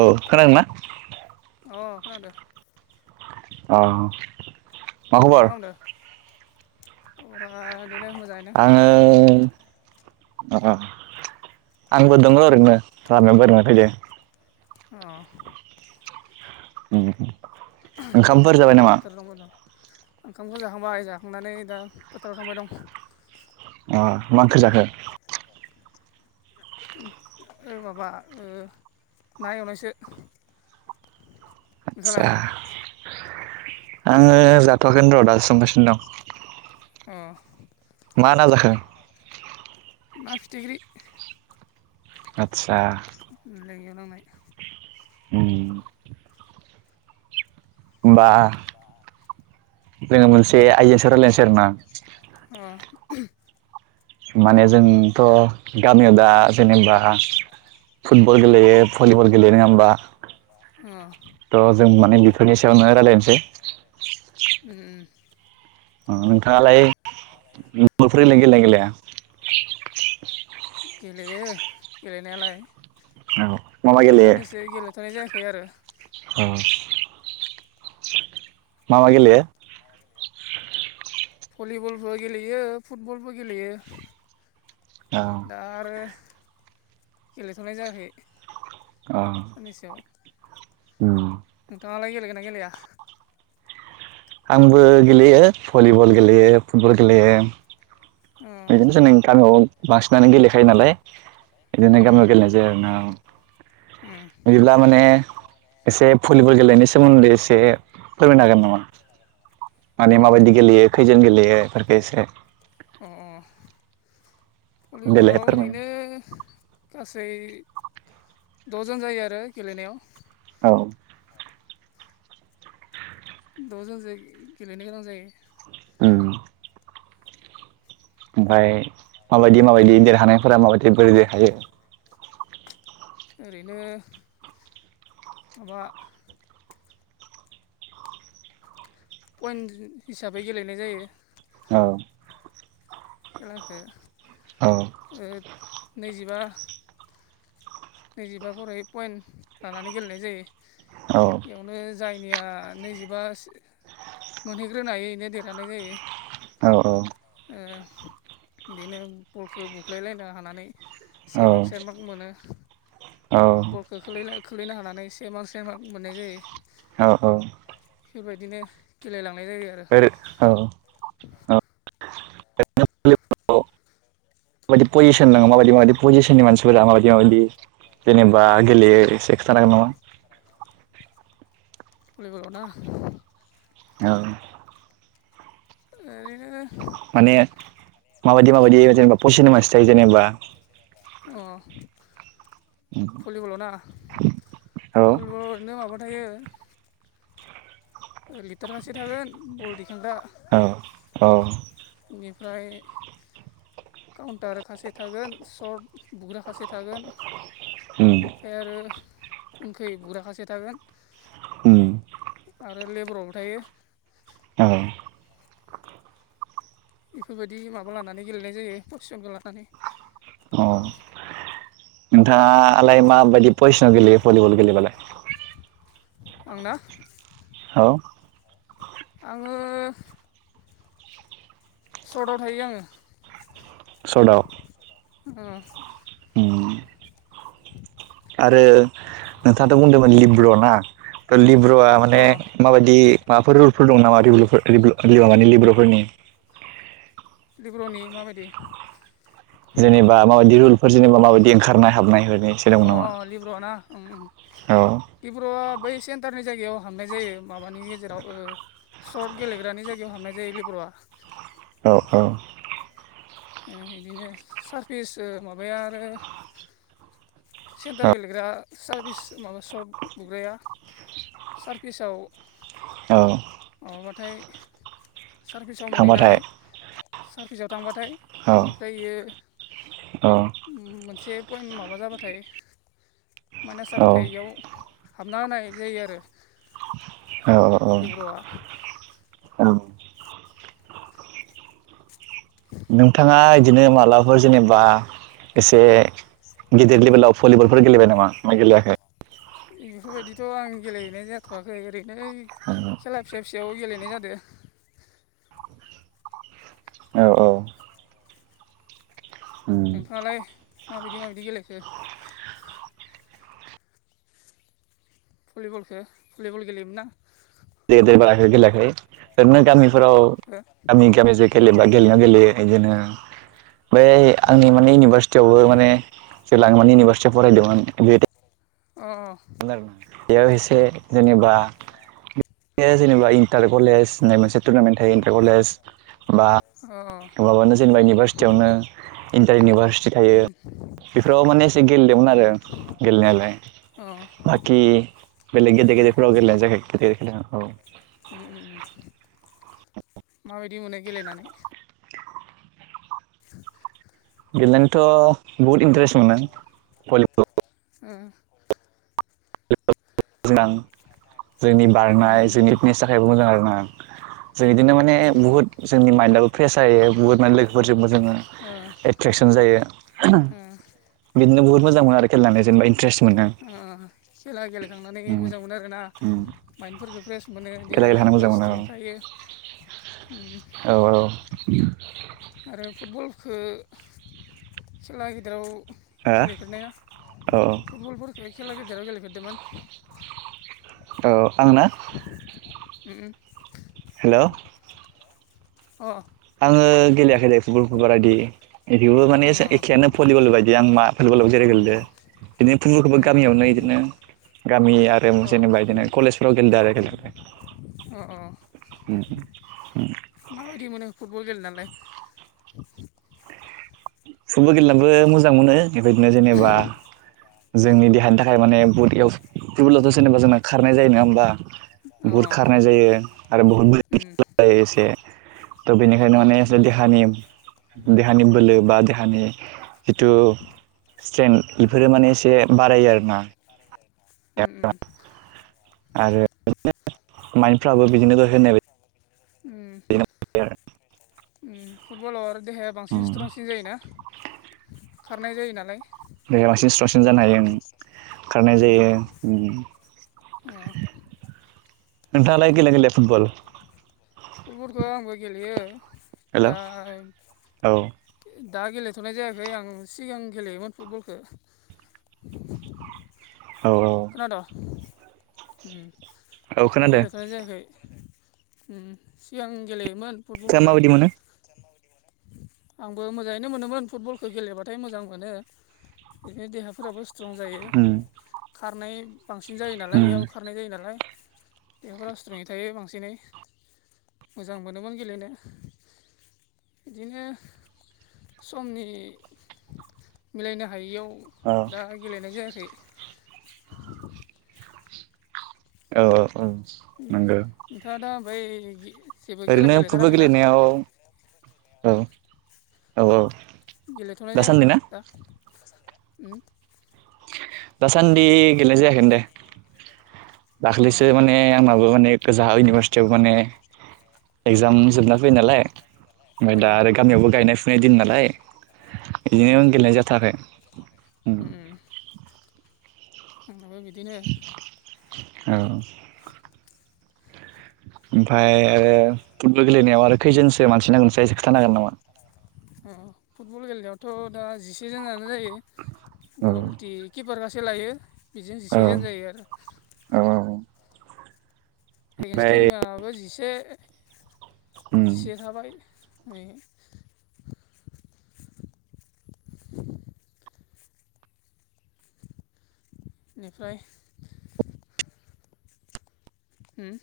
[inaudible] औ खोनादोंना? अ खोनादों। अ। मा खालामदों? खबरा बिदिनो मोजाङैनो। आङो अ आंबो दंङो ओरैनो लामायाव बेरायनो फैदों। अ उम ओंखामफोर जाबाय आंबो नामा फोथाराव थांबाय दं ओंखामखौ जाखांबाय जाखांनानै दा फोथाराव थांबाय दं। अ मा ओंख्रै जाखो? [unintelligible] [unintelligible] ओ माबा ओ ना एवनायसो। नोंसालाय आदसा। आंङो जाथआखैनो र' दासो संगासिनो दं। ओ मा ना जाखो? ना फिथिख्रि। आदसा। लांयिआव नांनाय। उम होनबा बेलेग मोनसे आइदानि सायाव रायलायनोसै आरो ना। ओ माने जोंथ' गामियाव दा जेनेबा फुटबल गेलेयो, भलिबल गेलेयो नङा होमबा? ओ थ' जों माने बेफोरनि सायावनो रायज्लायनोसै। उम अ नोंथांङालाय फुदबलफोरलाय गेले गेलाया? गेलेयो गेलेनायालाय। औ मा मा दासान्नैसो गेलेथ'नाय जायाखै आरो। ओ मा मा गेलेयो? भलिबलबो गेलेयो फुटबलबो गेलेयो। औ दा आरो गेलेथ'नाय जायाखै। अ साननैसोआव उम नोंथांङालाय गेलेगोन्ना गेलेया? आंबो गेलेयो भलिबल गेलेयो फुटबल गेलेयो। अ बिदिनोसै नोंथां औ बांसिनानो गेलेखायो नालाय। बिदिनो उम गामियाव गेलेनाय जायो आरो ना। उम बिदिब्ला माने एसे भलिबल गेलेनायनि सोमोन्दै एसे फोरमायनो हागोन नामा? अ माने माबायदि गेलेयो खैजोन गेलेयो बेफोरखौ एसे। अ देलाय भलिबलाव फोरमाय ओरैनो गासै द'जन जायो आरो गेलेनायाव। औ द'जनजों गेलेनो गोनां जायो। ओ ओमफ्राय माबायदि माबायदि देरहानायफोरा माबायदि बोरैजाय थायो। ओरैनो माबा पइन्ट हिसाबै गेलेनाय जायो। औ खेलाखो औ ओ नैजिबा नैजिबा खरै पइन्ट लानानै गेलेनाय जायो। औ बेयावनो जायनिया नैजिबा मोनहैग्रोनो हायो बेनो देरहानाय जायो। औ इदिनो बलखो बुख्लायलायनो हानानै से औ मार्क सेेर मार्क मोनो। औ बलखो खोलैलाय खोलैनो हानानै से मार्क से मार्क मोननाय जायो। औ फोरबायदिनो गेलेलांनाय जायो आरो ओरै औ औ बायदि पजिसन दोङो माबायदि-माबायदि पजिसननि मानसिफोरा माबायदि-माबायदि जेनेबा गेलेयो से खोथानो हागोन नामा भलिबलाव ना औ ओरैनो माने माबायदि-माबायदि जेनेबा पजिसननि मासि अ भलिबलाव ना औ भलिबलाव ओरैनो माबा थायो ओ लिटार खासे थागोन बल दिखांग्रा औ औ इनिफ्राय काउन्टार खासे थागोन सर्ट बुग्रा खासे थागोन उम ओमफाय आरो उनखै बुग्रा खासे थागोन उम आरो लेबारावबो थायो औ इफोरबायदि माबा लानानै गेलेनाय जायो पसिसनखौ लानानै औ नोंथाङालाय माबायदि पयसनाव गेलेयो भलिबल गेलेबालाय आंना औ आङो सर्टआव थायो आङो। सदाव [unintelligible] उम आरो नोंथाङाथ' बुंदोंमोन लिब्र' ना थ' लिब्र'आ अ माने माबायदि माफोर रुलफोर दं नामा [unintelligible] माबानि लेब्र'फोरनि लेब्र'नि माबायदि जेनेबा माबायदि रुलफोर जेनेबा माबायदि ओंखारनाय हाबनाय ओरैनो एसे दं नामा लिब्र'आ ना उम औ लिब्र'आ बै सेन्टारनि जायगायाव हाबनाय जायो माबानि गेजेराव ओ सर्ट गेलेग्रानि जायगायाव हाबनाय जायो लिब्र'आ। औ औ ओ इदिनो सारफिस ओ माबाया आरो सेन्टार औ गेलेग्रा सारभिस माबा सर्ट बुग्राया सारफिसाव औ माबाबाथाय सारभिसाव थांबाथाय मोनैनानै सारभिसाव थांबाथाय औ इनिफ्राय इयो औ उम मोनसे पइन माबा जाबाथाय माइनास जाबाथाय औ इयाव हाबना होनाय जायो आरो औ औ लिब्र'आ औ नोंथाङा इदिनो मालाफोर जेनेबा एसे गिदिर लेेबेलाव भलिबलफोर गेलेबाय नामा ना गेलेआखै इफोरबायदिथ' आं गेलेहैनाय जाथ'वाखै ओरैनो खेला फिसा-फिसायाव गेलेनाय जादो औ औ नोंथाङालाय माबायदि माबायदि गेलेखो? भलिबलखौ भलिबल गेलेयोमोन ना? देदेरबाराखै गेलेाखै ओरैनो गामिफोराव हो गामि गामि जे गेलेबा गेलेा गेलेयो बिदिनो, बै अ आंनि माने इउनिभारसिटि थेवबोाने लाङ माने इउनिभारसिटियाव फरायदोंमोन बे अ अ। बेयाव एसे जेनेबा जेनेबा इन्टार कलेज मोनसे टुरनामेन्ट थायो इन्टार कलेज, बा ओ औ माबानो जेनेबा इउनिभारसिटियावनो इन्टार इउनिभारसिटि थायो। उम बेफोराव माने एसे गेलेदोंमोन आरो, उम गेलेनायालाय। अ। बेले गेद गेदेराव गेलेनाय जाय [unintelligible] औ उ उ उम [unintelligible] माबायदि मोनो गेलेनानै? [unintelligible] गेलेनोथ' बहुद इन्टारेस्ट मोनो, भलिबलाव [unintelligible] [unintelligible] जोंनि उम बारनाय जोंनि फिटनेस थाखायबो मोजां आरोना। जों बिदिनो माने उम उम बुहुत जोंनि माइन्दआबो फ्रेस जायो बुहुत माने लोगोफोरजोंबो जोङो ओ एट्रेकसन जायो ओ बिदिनो बहुत मोजां मोनो आरो खेलेनानै जेनेबा इन्टारेस्ट मोनो। अ अ खेला गेलेखांनानै उम मोजां मोनो आरोना। उम माइन्डफोरखौ फ्रेस मोनो खेला गेलेनो देहायाबो मोजां मोनो स्ट्रं थायो। औ औ। आरो फुटबलखौ खेला गेदेराव गेलेफेरनाया हो फुटबलफोरखौ खेला गेजेराव गेलेफेरदोंमोन। औ आंना उ उ हेल'। अ आङो गेलेयाखैल फुटबल खौ बारायदि। इबो माने अ एखेयानो भलिबल बायदि आं मा भलिबलाव जेरै उम गेलेददों। बिदिनो फुखौबो उम गामियावनो बिदिनो गामि आरो अ जेनेबा बिदिनो कलेजफोराव गेलेदों आरो गेले अ अ। [unintelligible] माबायदि मोनो फुटबल गेले नालाय? फुटबल गेलेनोबो मोजां मोनो, बेबायदिनो जेनेबा जोंनि देहानि थाखाय माने बुथवेबोलावथ' जेनेबा जोंङो खारनाय जायो नङा होमबा? अ बुहुद खारनाय जायो आरो बुहुते उम जायो एसे। त' बेनिखायनो अ माने देहानि देहानि बोलो बा दानि जिथु स्ट्रेन् बेफोरो माने एसे बारायो आरो ना। उ उ आरो [unintelligible] माइफ्राबो बिदिनो द होननाय उम [unintelligible] उम फुटबलाव आरो देहाया उम बांसिन स्ट्रंसिन जायोना? खारनाय जायो नालाय। बेेायाव बांसिन सट्रकसिन जानो हायो। खारनाय जायो उम उम अ जालाय गिला गला फुटबल फुटबलखौ आंबो गेलेयो हेल' दा औ दा गेलेथ'नाय जायाखै आं सिगां गेलेयोमोन फुटबलखौ औ औ खोनादों' औ दा खोनादों गेलेथ'ानो जायाखै सिगां गेलेयोमोन नोंथाङा फुटबलखौलाय माबायदि मोनो आंबो मोजाङैनो मोनोमोन फुटबलखौ गेलेबाथाय मोजां मोनो बिदिनो देहाफोराबो स्ट्रं जायो उम खारनाय बांसिन जायो नालाय उम बेयाव खार खनाय जायो नालाय बेहाफोरा सुद्रुङै थायो बांसिनै मोजां मोनोमोन गेलेनो बिदिनो समनि मिलायनो हायैयाव औ दा गेलेनाय जायाखै [unintelligible] औ औ औ नंगौ आ दा मफ्राय जेबो खेला ओरैनो फुटबल गेलेथाराखैनाा गेलेनायाव औ औ गेलेथ'नाय जायाखै ना दा उ दासान्दि गेले जायाखोन दे अ दाखैसो माने आंनाबो माने गोजा इउनिभारसिटियावबो माने उम एगजाम जोबना फैयो नालाय ओमफ्राय अ दा आरो गामियावबो गायनाय फुनाय दिन नालाय ायो बिदिनो गेलेनाय जाथाराखै माबो बिदिनो औ ओमफ्राय आरो फुटबल गेलेनायाव आरो खैजोनसो मानसि नांगोनसै ए खोथानो हांगोन नामा अ फुटबल गेलेनायावथ' दा जिसेजोनानो जायो औ गलटि किपार गसे लायो बेजों जिसे जेन जायो आरो औ औ एगेन्स् ओमफ्राय मयाबो जिसे उम जिसे थाबाय नै बेनिफ्राय हम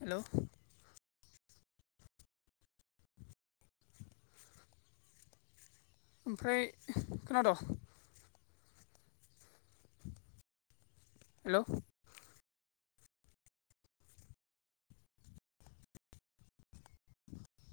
हेल' ओमफ्राय खोनादोंं हेल' [unintelligible]